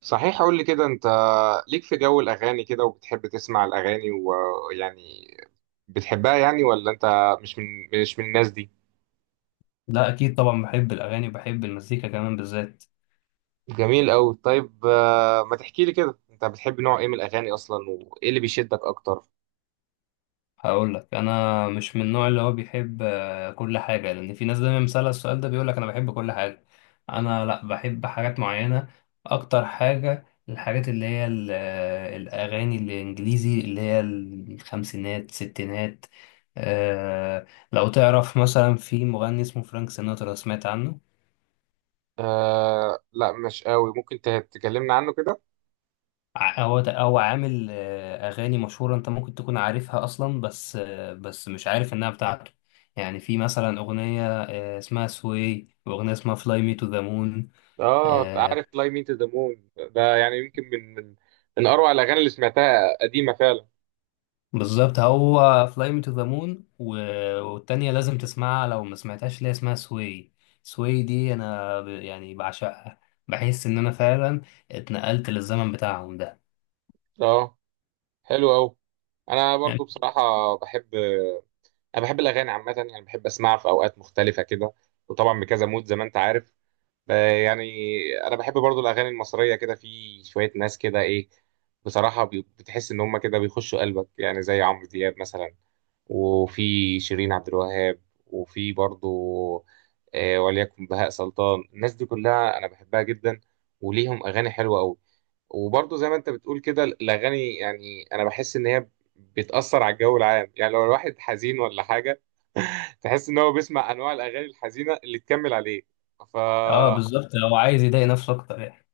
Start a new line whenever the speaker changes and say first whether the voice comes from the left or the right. right: صحيح، قول لي كده، انت ليك في جو الاغاني كده وبتحب تسمع الاغاني ويعني بتحبها يعني، ولا انت مش من مش من الناس دي؟
left: لا، اكيد طبعا بحب الاغاني وبحب المزيكا كمان. بالذات
right: جميل قوي. طيب ما تحكي لي كده، انت بتحب نوع ايه من الاغاني اصلا وايه اللي بيشدك اكتر؟
left: هقول لك، انا مش من النوع اللي هو بيحب كل حاجه، لان في ناس دايما مسألة السؤال ده بيقول لك انا بحب كل حاجه. انا لا، بحب حاجات معينه. اكتر حاجه الحاجات اللي هي الاغاني الانجليزي اللي هي الخمسينات ستينات. آه، لو تعرف مثلا في مغني اسمه فرانك سيناترا، سمعت عنه؟
right: آه لا، مش قوي. ممكن تكلمنا عنه كده.
left: هو عامل أغاني مشهورة أنت ممكن تكون عارفها أصلا، بس بس مش عارف إنها بتاعته. يعني في مثلا أغنية اسمها سوي، وأغنية اسمها فلاي مي تو ذا مون.
right: اه عارف Fly Me to the Moon. ده يعني يمكن من اروع الاغاني اللي سمعتها، قديمة فعلا.
left: بالظبط، هو فلاي مي تو ذا مون، والتانية لازم تسمعها لو ما سمعتهاش، اللي هي اسمها سوي. سوي دي أنا يعني بعشقها. بحس إن أنا فعلا اتنقلت للزمن بتاعهم ده
right: اه، حلو قوي. انا
left: يعني.
right: برضو بصراحة انا بحب الاغاني عامه، يعني بحب اسمعها في اوقات مختلفه كده، وطبعا بكذا مود زي ما انت عارف. ب- يعني انا بحب برضو الاغاني المصريه، كده في شويه ناس كده ايه، بصراحه بتحس ان هم كده بيخشوا قلبك، يعني زي عمرو دياب مثلا، وفي شيرين عبد الوهاب، وفي برضو وليكن بهاء سلطان. الناس دي كلها انا بحبها جدا وليهم اغاني حلوه قوي. وبرضو زي ما انت بتقول كده، الاغاني يعني انا بحس ان هي بتأثر على الجو العام. يعني لو الواحد حزين ولا حاجة، تحس إن هو بيسمع أنواع الأغاني الحزينة اللي تكمل عليه. فا
left: اه بالظبط، هو عايز يضايق نفسه أكتر يعني.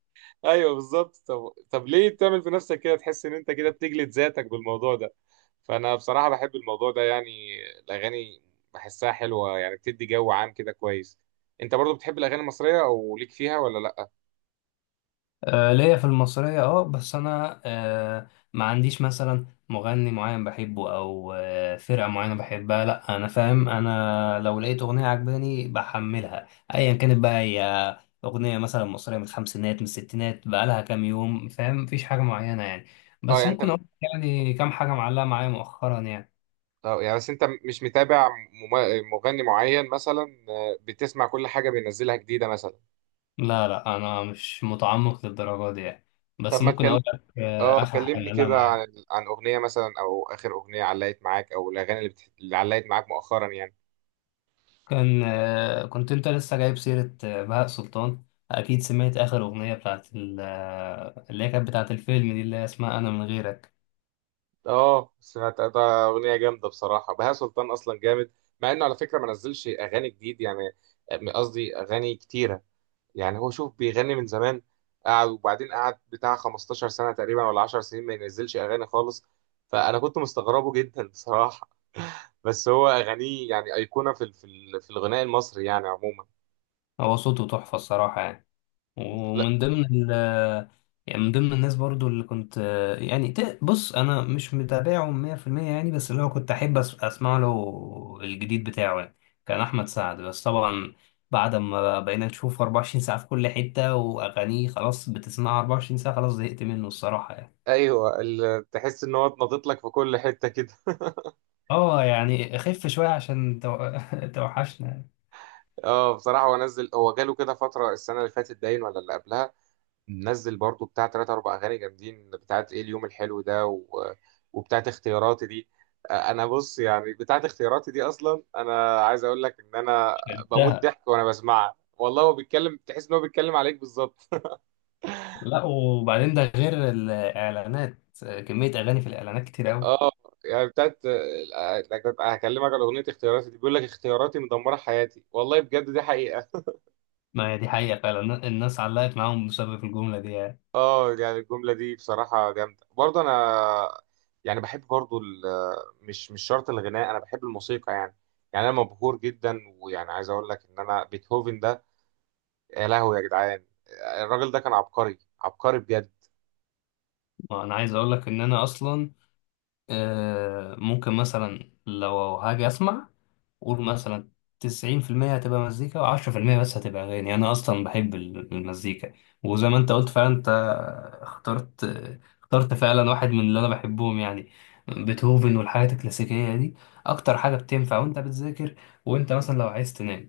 right: أيوه، بالظبط. طب ليه تعمل في نفسك كده؟ تحس إن أنت كده بتجلد ذاتك بالموضوع ده. فأنا بصراحة بحب الموضوع ده يعني، الأغاني بحسها حلوة، يعني بتدي جو عام كده كويس. أنت برضو بتحب الأغاني المصرية أو ليك فيها، ولا لأ؟
left: ليا في المصرية اه، بس انا ما عنديش مثلا مغني معين بحبه، او فرقة معينة بحبها. لا انا فاهم، انا لو لقيت اغنية عجباني بحملها ايا كانت بقى هي. اغنية مثلا مصرية من الخمسينات، من الستينات بقالها كام يوم، فاهم. مفيش حاجة معينة يعني،
right: أه
left: بس
right: يعني
left: ممكن
right: أنت
left: اقول يعني كام حاجة معلقة معايا مؤخرا يعني.
right: أه يعني بس أنت مش متابع مغني معين مثلا، بتسمع كل حاجة بينزلها جديدة مثلا؟
left: لا لا، انا مش متعمق للدرجة دي يعني،
right: طب
left: بس
right: ما
left: ممكن
right: تكلمني،
left: اقول لك
right: اه
left: اخر حاجة
right: كلمني
left: معلقة
right: كده
left: معايا.
right: عن اغنيه مثلا، او اخر اغنيه علقت معاك، او الاغاني اللي علقت معاك مؤخرا يعني.
left: كان كنت انت لسه جايب سيرة بهاء سلطان. اكيد سمعت اخر اغنية بتاعت اللي هي كانت بتاعت الفيلم دي، اللي هي اسمها انا من غيرك.
right: اه سمعت ده، اغنيه جامده بصراحه. بهاء سلطان اصلا جامد، مع انه على فكره ما نزلش اغاني جديد يعني، قصدي اغاني كتيره. يعني هو شوف، بيغني من زمان، قعد وبعدين قعد بتاع 15 سنه تقريبا ولا 10 سنين ما ينزلش اغاني خالص. فانا كنت مستغربه جدا بصراحه. بس هو اغانيه يعني ايقونه في في الغناء المصري يعني عموما.
left: هو صوته تحفة الصراحة يعني. ومن ضمن ال آه، يعني من ضمن الناس برضو اللي كنت بص انا مش متابعه 100% يعني، بس اللي هو كنت احب اسمع له الجديد بتاعه يعني. كان احمد سعد، بس طبعا بعد ما بقينا نشوفه 24 ساعة في كل حتة، واغانيه خلاص بتسمعها 24 ساعة، خلاص زهقت منه الصراحة يعني.
right: ايوه تحس ان هو اتنطط لك في كل حته كده.
left: اه يعني خف شوية عشان توحشنا.
right: اه بصراحه هو جاله كده فتره السنه اللي فاتت باين، ولا اللي قبلها. نزل برضو بتاع تلاتة اربع اغاني جامدين، بتاعت ايه، اليوم الحلو ده و... وبتاعت اختياراتي دي. انا بص يعني، بتاعت اختياراتي دي اصلا، انا عايز اقول لك ان انا بموت
left: شربتها.
right: ضحك وانا بسمعها. والله هو بيتكلم، تحس ان هو بيتكلم عليك بالظبط.
left: لا وبعدين ده غير الإعلانات، كمية أغاني في الإعلانات كتير أوي.
right: اه يعني بتاعت آه، هكلمك على اغنيه اختياراتي دي. بيقول لك اختياراتي مدمره حياتي، والله بجد دي حقيقه.
left: ما هي دي حقيقة فعلا، الناس علقت معاهم بسبب الجملة دي يعني.
right: اه يعني الجملة دي بصراحة جامدة برضه. انا يعني بحب برضه مش شرط الغناء، انا بحب الموسيقى يعني انا مبهور جدا، ويعني عايز اقول لك ان انا بيتهوفن ده، يا لهوي يا جدعان، الراجل ده كان عبقري عبقري بجد.
left: ما أنا عايز أقولك إن أنا أصلا ممكن مثلا لو هاجي أسمع، قول مثلا تسعين في المية هتبقى مزيكا، وعشرة في المية بس هتبقى أغاني. أنا أصلا بحب المزيكا. وزي ما أنت قلت فعلا، أنت اخترت اخترت فعلا واحد من اللي أنا بحبهم يعني، بيتهوفن والحاجات الكلاسيكية دي. أكتر حاجة بتنفع وأنت بتذاكر، وأنت مثلا لو عايز تنام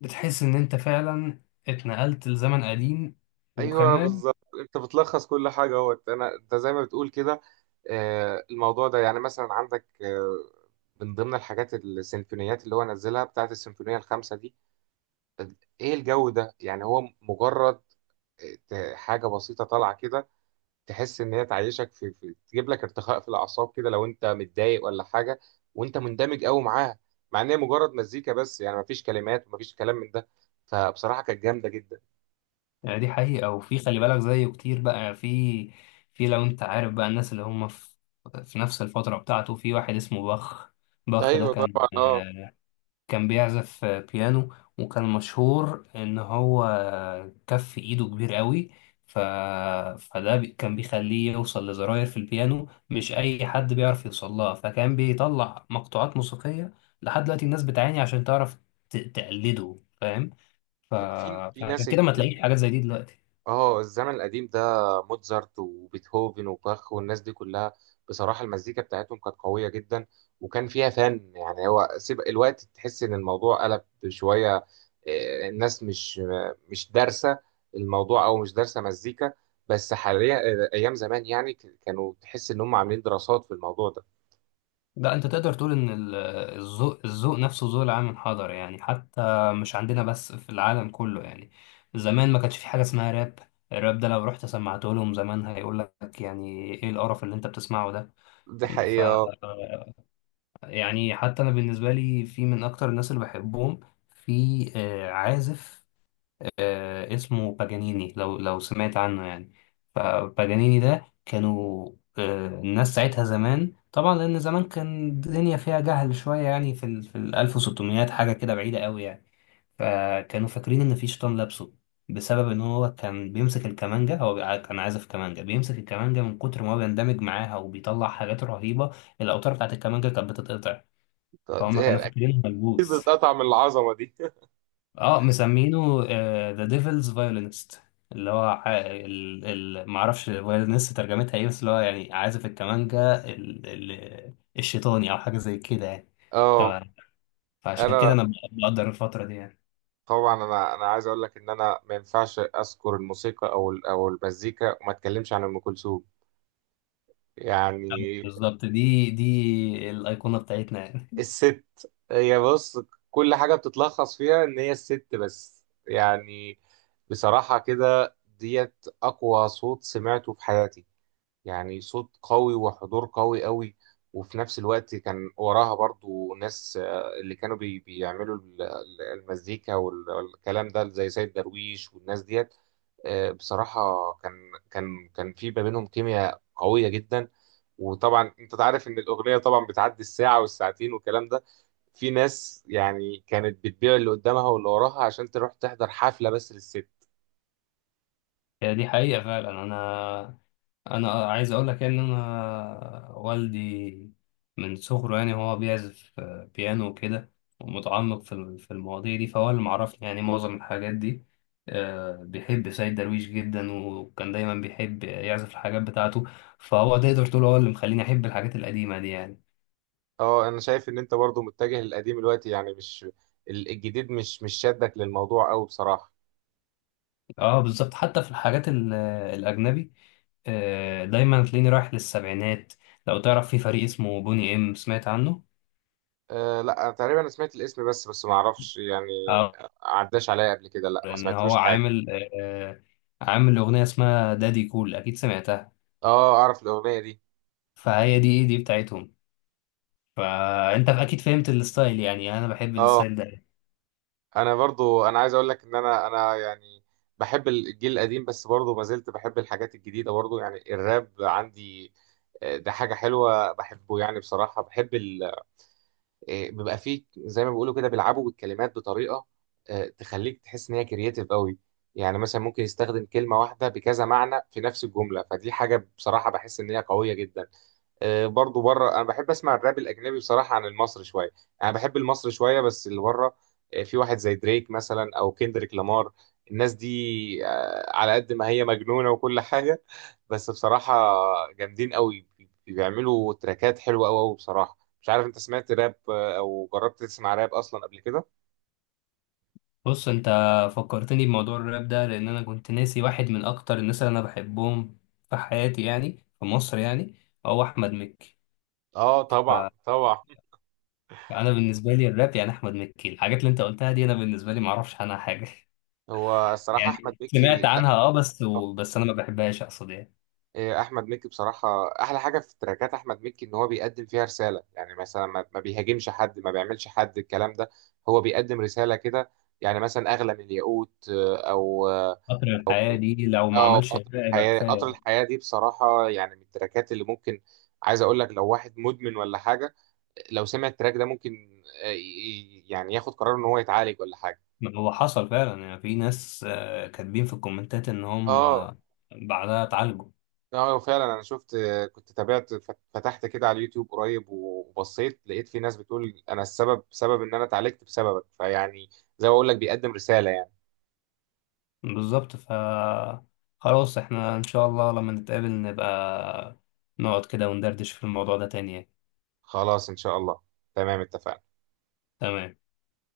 left: بتحس إن أنت فعلا اتنقلت لزمن قديم.
right: ايوه
left: وكمان
right: بالظبط، انت بتلخص كل حاجة اهوت. انا انت زي ما بتقول كده، الموضوع ده يعني مثلا عندك من ضمن الحاجات السيمفونيات اللي هو نزلها، بتاعت السيمفونية الخامسة دي، ايه الجو ده يعني. هو مجرد حاجه بسيطه طالعه كده، تحس ان هي تعيشك في تجيب لك ارتخاء في الاعصاب كده، لو انت متضايق ولا حاجه، وانت مندمج قوي معاها. مع ان هي مجرد مزيكا بس يعني، مفيش كلمات ومفيش كلام من ده. فبصراحه كانت جامده جدا.
left: يعني دي حقيقة، وفي خلي بالك زيه كتير بقى. في لو انت عارف بقى الناس اللي هم في نفس الفترة بتاعته، في واحد اسمه باخ. باخ ده
right: ايوه
left: كان
right: طبعا. اه،
left: كان بيعزف بيانو، وكان مشهور ان هو كف ايده كبير قوي. ف... فده كان بيخليه يوصل لزراير في البيانو مش اي حد بيعرف يوصل لها، فكان بيطلع مقطوعات موسيقية لحد دلوقتي الناس بتعاني عشان تعرف تقلده، فاهم. ف...
right: في
left: فعشان
right: ناس.
left: كده ما تلاقيش حاجات زي دي دلوقتي.
right: اه، الزمن القديم ده، موتزارت وبيتهوفن وباخ والناس دي كلها، بصراحة المزيكا بتاعتهم كانت قوية جدا وكان فيها فن. يعني هو سيب الوقت، تحس ان الموضوع قلب شوية. الناس مش دارسة الموضوع، او مش دارسة مزيكا بس حاليا، ايام زمان يعني كانوا تحس ان هم عاملين دراسات في الموضوع ده.
left: لا، انت تقدر تقول ان الذوق نفسه ذوق العام انحدر يعني، حتى مش عندنا بس، في العالم كله يعني. زمان ما كانش في حاجه اسمها راب، الراب ده لو رحت سمعته لهم زمان هيقول لك يعني ايه القرف اللي انت بتسمعه ده.
right: دي
left: ف
right: حقيقة.
left: يعني حتى انا بالنسبه لي، في من اكتر الناس اللي بحبهم، في عازف اسمه باجانيني، لو سمعت عنه يعني. فباجانيني ده كانوا الناس ساعتها زمان طبعا، لأن زمان كان الدنيا فيها جهل شوية يعني، في ال في ال 1600، حاجة كده بعيدة قوي يعني. فكانوا فاكرين إن في شيطان لابسه، بسبب إن هو كان بيمسك الكمانجة. هو كان عازف كمانجة، بيمسك الكمانجة من كتر ما هو بيندمج معاها، وبيطلع حاجات رهيبة. الأوتار بتاعت الكمانجة كانت بتتقطع، فهم كانوا فاكرينه
right: اكيد،
left: ملبوس.
right: بتقطع من العظمة دي.
left: اه، مسمينه ذا ديفلز فايولينست، اللي هو معرفش فايولينست ترجمتها ايه، بس اللي هو يعني عازف الكمانجا الشيطاني، او حاجه زي كده يعني.
right: اه،
left: تمام. فعشان كده
right: انا
left: انا بقدر الفتره دي يعني.
right: طبعا، انا عايز اقول لك ان انا ما ينفعش اذكر الموسيقى او او المزيكا وما اتكلمش عن ام كلثوم. يعني
left: بالظبط، دي الايقونه بتاعتنا يعني.
right: الست، هي بص، كل حاجه بتتلخص فيها ان هي الست بس يعني. بصراحه كده ديت اقوى صوت سمعته في حياتي، يعني صوت قوي، وحضور قوي قوي. وفي نفس الوقت كان وراها برضو ناس، اللي كانوا بيعملوا المزيكا والكلام ده، زي سيد درويش والناس ديت. بصراحة كان في ما بينهم كيمياء قوية جدا. وطبعا انت عارف ان الاغنية طبعا بتعدي الساعة والساعتين والكلام ده. في ناس يعني كانت بتبيع اللي قدامها واللي وراها عشان تروح تحضر حفلة بس للست.
left: هي دي حقيقه فعلا. انا عايز اقول لك يعني ان انا والدي من صغره، يعني هو بيعزف بيانو وكده، ومتعمق في في المواضيع دي، فهو اللي معرفني يعني معظم الحاجات دي. بيحب سيد درويش جدا، وكان دايما بيحب يعزف الحاجات بتاعته، فهو تقدر تقول هو اللي مخليني احب الحاجات القديمة دي يعني.
right: اه انا شايف ان انت برضو متجه للقديم دلوقتي يعني، مش الجديد مش شادك للموضوع قوي بصراحة.
left: اه بالظبط، حتى في الحاجات الاجنبي. دايما تلاقيني رايح للسبعينات. لو تعرف في فريق اسمه بوني ام، سمعت عنه؟
right: أه لا، تقريبا انا سمعت الاسم بس ما اعرفش يعني، عداش عليا قبل كده. لا ما
left: ان هو
right: سمعتلوش حاجة.
left: عامل عامل اغنيه اسمها دادي كول، اكيد سمعتها.
right: اه اعرف الاغنية دي.
left: فهي دي بتاعتهم، فانت اكيد فهمت الستايل يعني، انا بحب
right: اه
left: الستايل ده.
right: انا برضو، انا عايز اقول لك ان انا يعني بحب الجيل القديم بس برضو ما زلت بحب الحاجات الجديدة برضو. يعني الراب عندي ده حاجة حلوة، بحبه يعني. بصراحة بحب بيبقى فيه زي ما بيقولوا كده، بيلعبوا بالكلمات بطريقه تخليك تحس ان هي كرييتيف قوي. يعني مثلا ممكن يستخدم كلمه واحده بكذا معنى في نفس الجمله، فدي حاجه بصراحه بحس ان هي قويه جدا. برضو بره، انا بحب اسمع الراب الاجنبي بصراحه عن المصري شويه. انا بحب المصري شويه بس اللي بره في واحد زي دريك مثلا، او كيندريك لامار. الناس دي على قد ما هي مجنونه وكل حاجه، بس بصراحه جامدين قوي، بيعملوا تراكات حلوه قوي قوي بصراحه. مش عارف انت سمعت راب او جربت تسمع راب اصلا قبل كده؟
left: بص انت فكرتني بموضوع الراب ده، لان انا كنت ناسي واحد من اكتر الناس اللي انا بحبهم في حياتي يعني، في مصر يعني، هو احمد مكي.
right: اه طبعا
left: فانا
right: طبعا.
left: بالنسبه لي الراب يعني احمد مكي، الحاجات اللي انت قلتها دي انا بالنسبه لي ما اعرفش عنها حاجه
right: هو الصراحه احمد
left: يعني سمعت
right: مكي،
left: عنها اه، بس بس انا ما بحبهاش، اقصد يعني.
right: احمد مكي بصراحه، احلى حاجه في تراكات احمد مكي ان هو بيقدم فيها رساله. يعني مثلا ما بيهاجمش حد، ما بيعملش حد، الكلام ده. هو بيقدم رساله كده. يعني مثلا اغلى من الياقوت، آه، او اه
left: قطر الحياه دي لو ما
right: أو
left: عملش
right: قطر
left: الراب يبقى
right: الحياه. قطر
left: كفايه.
right: الحياه دي بصراحه يعني من التراكات اللي ممكن، عايز اقول لك لو واحد مدمن ولا حاجه، لو سمع التراك ده ممكن يعني ياخد قرار ان هو يتعالج ولا حاجه.
left: هو حصل فعلا، يعني في ناس كاتبين في الكومنتات ان هم
right: اه
left: بعدها اتعالجوا.
right: اه، فعلا انا شفت، كنت تابعت، فتحت كده على اليوتيوب قريب وبصيت، لقيت في ناس بتقول انا السبب، سبب ان انا اتعالجت بسببك. فيعني زي ما اقول لك، بيقدم رسالة يعني.
left: بالظبط. ف خلاص احنا ان شاء الله لما نتقابل نبقى نقعد كده وندردش في الموضوع ده تاني يعني.
right: خلاص ان شاء الله. تمام اتفقنا.
left: تمام.